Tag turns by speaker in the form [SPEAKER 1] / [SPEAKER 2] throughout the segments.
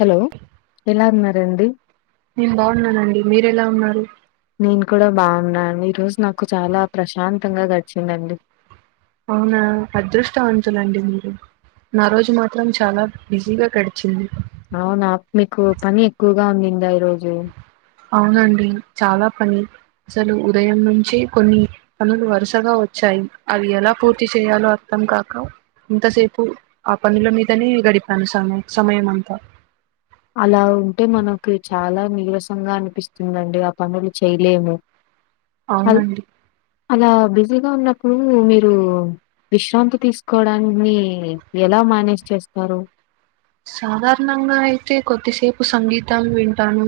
[SPEAKER 1] Hello ఎలా ఉన్నారండి
[SPEAKER 2] నేను బాగున్నానండి మీరు ఎలా ఉన్నారు
[SPEAKER 1] నేను కూడా బాగున్నా నండి ఈ రోజు నాకు చాలా ప్రశాంతంగా గడిచిందండి
[SPEAKER 2] అవునా అదృష్టవంతులండి మీరు నా రోజు మాత్రం చాలా బిజీగా గడిచింది
[SPEAKER 1] గామ్ నిందా ఈ రోజు
[SPEAKER 2] అవునండి చాలా పని అసలు ఉదయం నుంచి కొన్ని పనులు వరుసగా వ చ్చాయ్ అవి ఎలా పూర్తి చేయాలో అర్థం కాక ఇంతసేపు ఆ పనుల మీదనే గడిపాను సమయం సమయం అంతా
[SPEAKER 1] అలా ఉంటే మనకు చాలా నీరసంగా అనిపిస్తుందండి ఆ పనులు చేయలేము అల్
[SPEAKER 2] అవునండి
[SPEAKER 1] అలా బిజీగా ఉన్నప్పుడు మీరు విశ్రాంతి తీసుకోవడాన్ని ఎలా మానేజ్ చేస్తారు
[SPEAKER 2] సాధారణంగా అయితే కొద్దిసేపు సంగీతం వింటాను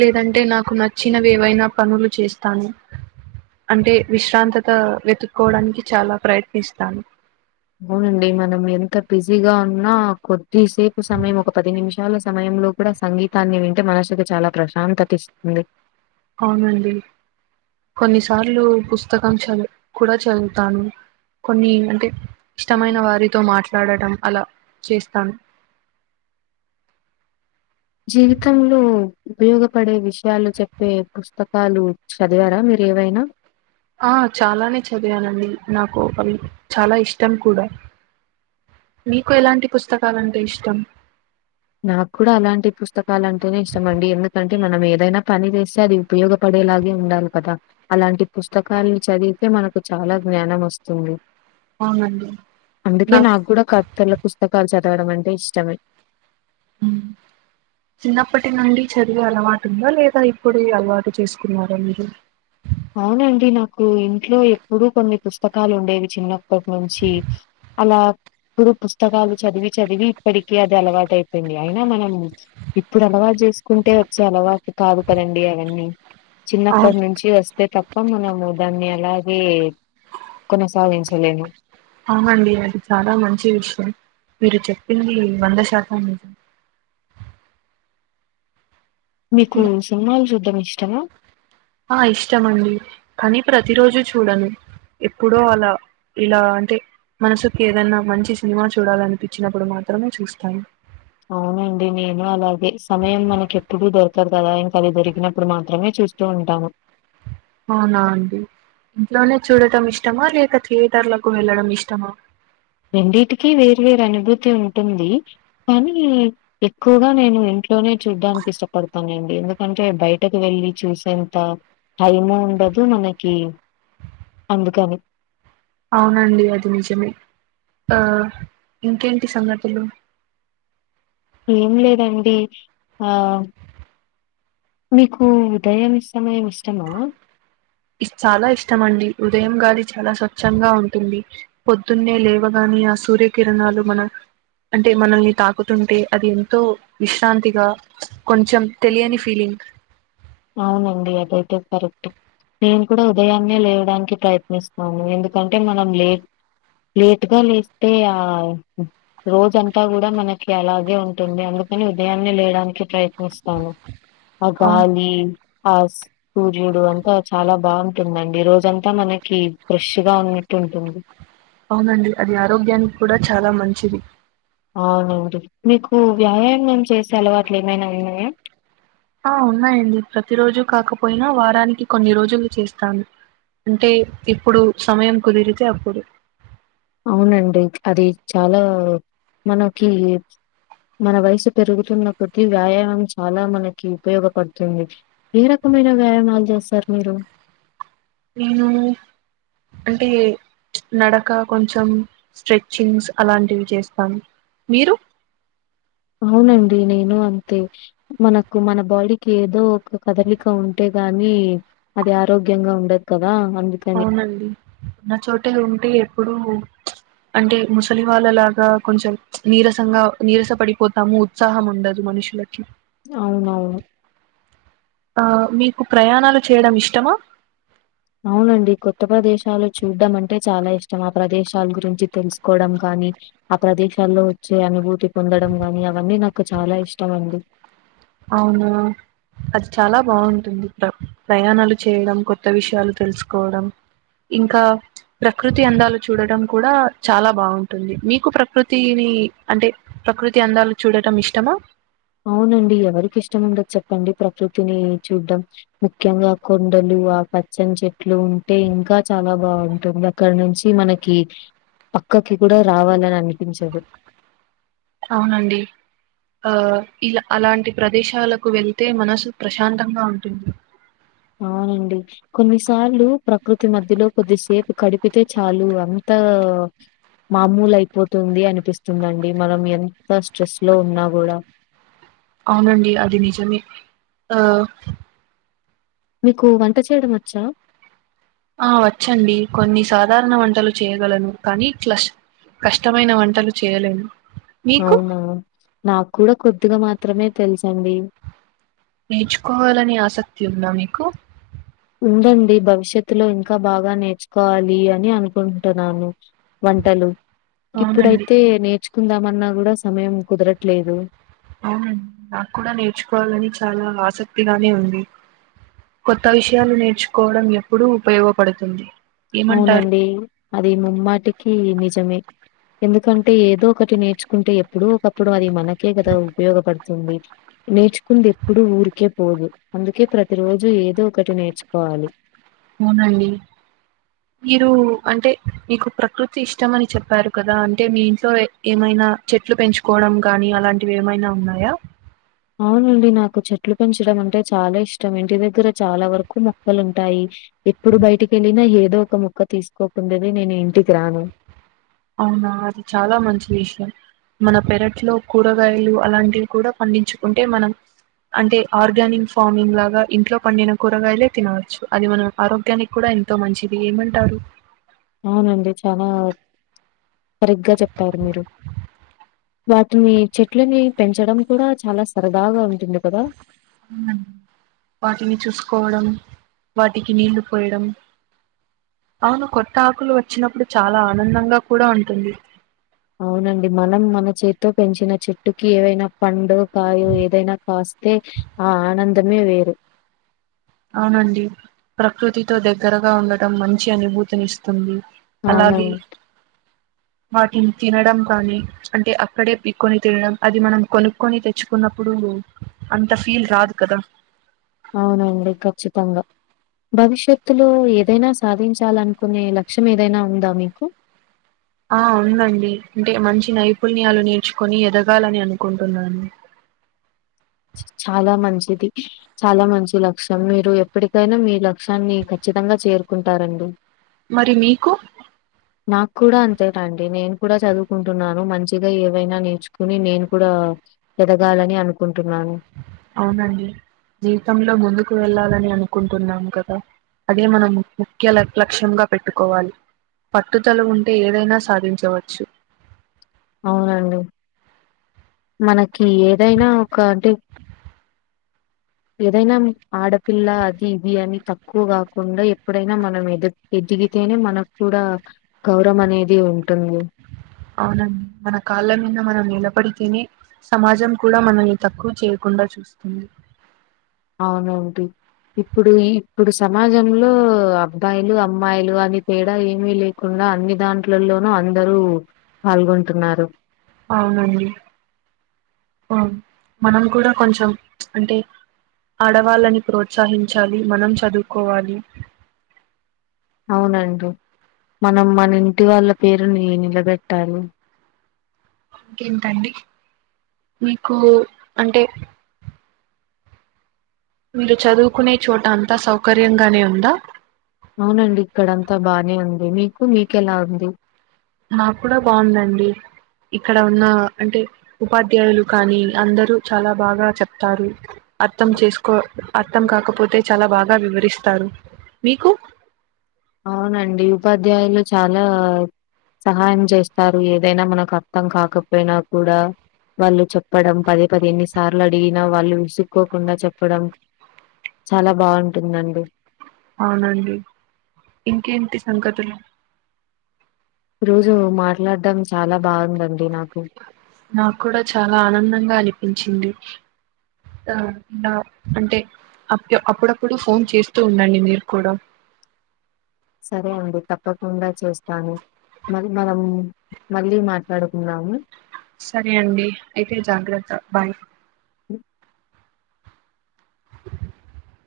[SPEAKER 2] లేదంటే నాకు నచ్చినవి ఏవైనా పనులు చేస్ టాను అంటే విశ్రాంతత వెతుక్కోవడానికి చాలా ప్రయత్నిస్తాను
[SPEAKER 1] బిజి గా ఉన్నా కొద్దిసేపు సమయం ఒక పది నిమిషాల సమయంలో కూడా సంగీతాన్ని వింటే మనసుకి చాలా ప్రశాంతత ఇస్తుంది
[SPEAKER 2] అవునండి కొన్నిసార్లు పుస్తకం చదువ్ కూడా చదువుతాను కొన్ని అంటే ఇష్టమైన వారితో మాట్లాడటం అలా చేస్తాను
[SPEAKER 1] జీవితంలో ఉపయోగపడే విషయాలు చెప్పే పుస్తకాలు చదివారా మీరు ఏవైనా
[SPEAKER 2] ఆ చాలానే చదివానండి నాకు అవి చాలా ఇష్టం కూడా నీకు ఎలాంటి పుస్తకాలంటే ఇష్టం
[SPEAKER 1] నాకు కూడా అలాంటి పుస్తకాలు అంటేనే ఇష్టం అండి ఎందుకంటే మనం ఏదైనా పని వేస్తే అది ఉపయోగపడ ఇలాగే ఉండాలి కదా అలాంటి పుస్తకాలని చదివితే మనకు చాలా జ్ఞానం వస్తుంది
[SPEAKER 2] అవునండి
[SPEAKER 1] అందుకే నాకు కూడా కథల పుస్తకాలు చది చదవడం అంటే ఇష్టమే
[SPEAKER 2] హ చిన్నప్పటి నుండి చదివే అలవాటు ఉందా లేదా ఇప్పుడే అలవాటు చేసుకున్నార మీరు
[SPEAKER 1] అవునండి నాకు ఇంట్లో ఎప్పుడూ కొన్ని పుస్తకాలు ఉండేవి చిన్నప్పటి నుంచి అలా ఇప్పుడు పుస్తకాలు చదివి చదివి ఇప్పటికి అది అలవాటు అయిపోయింది అయినా మనం ఇప్పుడు అలవాటు చేసుకుంటే వచ్చే అలవాటు కాదండి అవన్నీ
[SPEAKER 2] అవు
[SPEAKER 1] చిన్నప్పటి నుంచి వస్ తప్ప మనము దాన్ని అలాగే కొనసాగించలేము
[SPEAKER 2] అవునండి అది చాలా మంచి విషయం మీరు చెప్పింది వంద శాతం మీద
[SPEAKER 1] మీకు
[SPEAKER 2] ఇంకే
[SPEAKER 1] సినిమాలు చూడ్డమ్ ఇష్టమా
[SPEAKER 2] ఆ ఇష్టమండి కానీ ప్రతిరోజు చూడను ఎప్పుడో అలా ఇలా అంటే మనసుకి ఏదైనా మంచి సినిమా చూడాలనిపించినప్పుడు మాత్రమే చూస్తాను
[SPEAKER 1] అవునండి నేను అలాగే సమయం మనకేప్పుడూ దొరకదు కదా ఇంక అది దొరికినప్పుడు మాత్రమే చూస్తూ ఉంటాము
[SPEAKER 2] అవునా అండి ఇంట్లోనే చూడటం ఇష్టమా లేక థియేటర్లకు వెళ్ళడం ఇష్టమా
[SPEAKER 1] రెండిటికీ వేరు వేరు అనుభూతి ఉంటుంది కానీ ఎక్కువగా నేను ఇంట్లోనే చూడ్డానికి ఇష్టపడతానండి ఎందుకంటే బయటకు వెళ్ళి చూసేంత టైము ఉండ డదు మనకి అందుకని
[SPEAKER 2] అవునండి అది నిజమే ఆ ఇంకేంటి సంగతులు
[SPEAKER 1] ఏం లేదండి ఆ మీకు ఉదయం సమయం ఇష్టమా
[SPEAKER 2] చాలా ఇష్టంమండి ఉదయం గాలి చాలా స్వచ్ఛంగా ఉంటుంది పొద్దున్నే లేవగా ఆ సూర్యకిరణాలు మనం అంటే మనల్ని తాకుతుంటే అది ఎంతో విశ్రాంతిగా కొంచెం తెలియని ఫీలింగ్
[SPEAKER 1] అవునండి. అదైతే కరెక్ట్ నేను కూడా ఉదయాన్నే లేవడానికి ప్రయత్నిస్తాను ఎందుకంటే మనం లేట్ లేట్గా లేస్తే ఆ రోజంతా కూడా మనకి అలాగే ఉంటుంది అందు నేను ఉదయాన్నే లేయడానికి ప్రయత్నిస్తాను ఆ
[SPEAKER 2] అవును
[SPEAKER 1] గాలి ఆ సూర్యుడు అంతా చాలా బాగుంటుందండి ఈ రోజంతా మనకి ఫ్రెష్గా ఉన్న టుంటుంది
[SPEAKER 2] అవునండి అది ఆరోగ్యానికి కూడా చాలా మంచిది
[SPEAKER 1] అవునండి మీకు వ్యాయామం చేసే అలవాట్లు ఏమైనా ఉన్నాయా
[SPEAKER 2] ఆ ఉన్నాయండి ప్రతి రోజు కాకపోయినా వారానికి కొన్ని రోజులు చేస్తాను అంటే ఇప్పుడు సమయం కుదిరితే అప్పుడు
[SPEAKER 1] అవునండి అది చాలా మనకి మన వయసు పెరుగుతున్న కొద్ది వ్యాయామం చాలా మనకి ఉపయోగపడుతుంది ఏ రకం మైన వ్యాయామాలు చేస్తారు మీరు
[SPEAKER 2] నేను అంటే చ్ ఏంనడక కొంచెం స్ట్రెచింగ్స్ అలాంటివి చేస్తాం మీరు
[SPEAKER 1] అవునండి నేను అంతే మనకు మన బాడీకి ఏదో ఒక కదలిక ఉంటే గాని నీ అది ఆరోగ్యంగా ఉండదు కదా అందుకని.
[SPEAKER 2] అవునండి ఉన్న చోటే ఉంటే ఎప్పుడు అంటే ముసలి వాళ్ళలాగా కొంచెం నీరసంగా నీరస పడిపోతాము ఉత్సాహం ఉండదు మనషులకి
[SPEAKER 1] అవునవును
[SPEAKER 2] ఆ మీకు ప్రయాణాలు చేయడం ఇష్టమా
[SPEAKER 1] అవునండి కొత్త ప్రదేశాలు చూడ్డం అంటే చాలా ఇష్టం ఆ ప్రదేశాల గురించి తెలుసుకోవడం కానీ ఆ ప్రదేశాల్లో వచ్చే అనుభూతి పొందడం గాని అవన్నీ నాకు చాలా ఇష్టం అండి
[SPEAKER 2] అవునా అది చాలా బాగుంటుంది ప్ర ప్రయాణాలు చేయడం కొత్త విషయాలు తెలుసుకోవడం ఇంకా ప్రకృతి అందాలు చూడడం కూడా చాలా బాగుంటుంది మీకు ప్రకృతిని అంటే ప్రకృతి అందాలు చూడటం ఇష్టమా
[SPEAKER 1] అవునండి ఎవరికి ఇష్టం ఉండదు చెప్పండి ప్రకృతిని చూడ్డం ముఖ్యంగా కొండలు ఊ ఆ పచ్చని చెట్లు ఉంటే ఇంకా చాలా బాగుంటుంది అక్కడ నుంచి మనకి పక్కకి కూడా రావాలని అనిపించదు
[SPEAKER 2] అవునండి ఆ ఇలా అలాంటి ప్రదేశాలకు వెళ్తే మనసు ప్రశాంతంగా ఉంటుంది
[SPEAKER 1] అవునండి కొన్నిసార్లు ప్రకృతి మధ్యలో కొద్దిసేపు గడిపితే చాలు అంత అవ్ మామూలు అయిపోతుంది అనిపిస్తుందండి మనం ఎంత స్ట్రెస్ లో ఉన్నా కూడా [inaudible]
[SPEAKER 2] అవునండి అది నిజమే ఆ
[SPEAKER 1] మీకు వంట చేయడం వచ్చా
[SPEAKER 2] ఆ వచ్చండి కొన్ని సాధారణ వంటలు చేయగలను కానీ క్లష్ కష్టమైన వంటలు చేయలేను మీకు
[SPEAKER 1] అవునా నాకు కూడా కొద్దిగా మాత్రమే తెలుసు అండి
[SPEAKER 2] నేర్చుకోవాలని ఆసక్తి ఉంద మీకు
[SPEAKER 1] ఉందండి భవిష్యత్తు లో ఇంకా బాగా నేర్చుకోవాలి అని అనుకుంటున్నాను వంటలు
[SPEAKER 2] అవునండి
[SPEAKER 1] ఇప్పుడైతే నేర్చుకుందామన్నా కూడా సమయం కుదరట్లేదు
[SPEAKER 2] అవునండి నాకు కూడా నేర్చుకోవాలని చాలా ఆసక్తిగానే ఉంది కొత్త విషయాలు నేర్చుకోవడం ఎప్పుడూ ఉపయోగపడుతుంది ఏమంటారు
[SPEAKER 1] అవునండి అది ముమ్మాటికి నిజమే ఎందుకంటే ఏదో ఒకటి నేర్చుకుంటే ఎప్పుడో ఒకప్పుడు అది మనకే కదా ఉపయోగపడుతుంది నేర్చుకుంది ఎప్పుడు ఊరికే పోదు అందుకే ప్రతి రోజు ఏదో ఒకటి నేర్చుకోవాలి
[SPEAKER 2] అవునండి మీరు అంటే మీకు ప్రకృతి ఇష్టం అని చెప్పారు కదా అంటే మీ ఇంట్లో ఏమైనా చెట్లు పెంచుకోవడం కానీ అలాంటివి ఏమైనా ఉన్నాయా
[SPEAKER 1] అవునండి నాకు చెట్లు పెంచడం అంటే చాలా ఇష్టం ఇంటి దగ్గర చాలా వరకు మొక్కలుంటాయి ఎప్పుడు బయటికి వెళ్ళినా ఏదో ఒక మోక్క తీసుకోకుండా నేను ఇంటికి రాను
[SPEAKER 2] అవునా అది చాలా మంచి విషయం మన పెరట్లో కూరగాయలు అలాంటివి కూడా పండించుకుంటే మనం అంటే ఆర్గానిక్ ఫార్మింగ్ లాగా ఇంట్లో పండిన కూరగాయలే తినవచ్చు అది మన ఆరోగ్యానికి కూడా ఎంతో మంచిది ఏమంటారు
[SPEAKER 1] అవునండి చానా సరిగ్గా చెప్తారు మీరు వాటిని చెట్లని పెంచడం కూడా చాలా సరదాగా ఉంటుంది కదా
[SPEAKER 2] ఉండండి వాటిని చూసుకోవడం వాటికి నీళ్లు పోయడం అవును కొత్త ఆకులు వచ్చినప్పుడు చాలా ఆనందంగా కూడా
[SPEAKER 1] ఆ
[SPEAKER 2] ఉంటుంది
[SPEAKER 1] అవునండి మనం మన చేత్తో పెంచిన చెట్టుకి ఏవైనా పండు కాయో ఏదైనా కాస్తే ఆ ఆనందమే వేరు [inaudible]
[SPEAKER 2] అవునండి ప్రకృతితో దేగ్గరగా ఉండటం మంచి అనుభూతిని ఇస్తుంది
[SPEAKER 1] అవునవును
[SPEAKER 2] వాటిని తినడం కాని అంటే అక్కడే పీక్కొని తినడం అది మనం కొనుక్కొని తెచ్చుకున్న ప్పుడు అంత ఫీల్ రాదు కదా
[SPEAKER 1] అవునండి. ఖచ్చితంగా భవిష్యత్తులో ఏదైనా సాధించాలనుకునే లక్ష్యం ఏదైనా ఉందా మీకు
[SPEAKER 2] ఆ ఉందండి అంటే మంచి నైపుణ్యాలు నేర్చుకుొని ఎదగాలని అనుకుంటున్నాను
[SPEAKER 1] చాలా మంచిది చాలా మంచి లక్ష్యం మీరు ఎప్పటికైనా మీ లక్ష్యాన్ని ఖచ్చి తంగా చేరుకుంటారండి
[SPEAKER 2] మరి మీకు
[SPEAKER 1] నాకు కూడా అంతేనండి నేను కూడా చదువుకుంటున్నాను మంచిగా ఏవైనా నేర్చుకుని నేను కూడా ఎదగాలని అనుకుం
[SPEAKER 2] అవునండి జీవితంలో ముందుకు వెళ్ళాలని అనుకు కుంటున్నాం కదా అదే మనం ముఖ్య లక్ లక్ష్యంగా పెట్టుకోవాలి పట్టుదల ఉంటే ఏదైనా సాధించవచ్చు
[SPEAKER 1] అవునండి మనకి ఏదైనా ఒక అంటే ఏదైనా ఆడపిల్ల అది ఇది అని తక్కువ కాకుండా ఎప్పుడైనా మనం ఎద ఎదిగి తేనే మనకు కూడా గౌరం అనేది ఉంటుంది
[SPEAKER 2] మనం మన కాళ్ళ మీద మనం నిలబడితేనే సమాజం కూడా మననీ తక్కువ చేయకుండా చూస్తుంది
[SPEAKER 1] అవునంటి ఇప్పుడు ఇప్పుడు సమాజంలో అబ్బాయిలు అమ్మాయిలు అని తేడా ఏమీ లేకుం డా అన్ని దాంట్లలోనూ అందరూ పాల్గొంటున్నారు
[SPEAKER 2] అవునండి ఓ మనం కూడా కొంచెం అంటే ఆడవాళ్ళని ప్రోత్సహించాలి మనం చదువుకోవాలి
[SPEAKER 1] [inaudible] అవునండి మనం మన ఇంటి వాళ్ళ పేరుని నిలబెట్టారుి
[SPEAKER 2] ఇంకేంటండి మీకు అంటే మీరు చదువుకునే చోట అంతా సౌకర్యంగానే ఉందా
[SPEAKER 1] అవునండి ఇక్కడ అంతా బానే ఉంది మీకు మీకెలా ఉంది
[SPEAKER 2] నాకు కూడా బాదండి ఇక్కడ ఉన్న అంటే ఉపాధ్యాయులు కానీ అందరు చాలా బాగా చెప్తారు అర్థం చేసుకో అర్థం కాకపోతే చాలా బాగా వివరిస్తారు మీకు
[SPEAKER 1] అవునండి ఉపాధ్యాయులు చాలా సహాయం చేస్తారు ఏదైనా మనకు అర్థం కాకపోయినా కూడా వాళ్ళు చెప్పడం పదే పదే ఎన్ని సార్లు అడిగినా వాళ్ళు విసుక్కోకుండా చెప్పడం చాలా బాగుంటుందండి
[SPEAKER 2] అవునండి ఇంకేంటి సంగతులు
[SPEAKER 1] ఈ రోజు మాట్లాడడం చాలా బాగుందండి నాకు
[SPEAKER 2] నాకు కూడా చాలా ఆనందంగా అనిపించింది ఆ ఇలా అంటే అప్పు అప్పుడ్ అప్పుడు ఫోన్ చేస్తూ ఉండండి మీరు కూడా
[SPEAKER 1] సరే అండి తప్పకుండా చేస్తాను మరి మనం మళ్ళీ మాట్లాడుకున్నాము
[SPEAKER 2] సరే అండి అయితే జాగ్రత్త బాయ్
[SPEAKER 1] అ
[SPEAKER 2] [inaudible]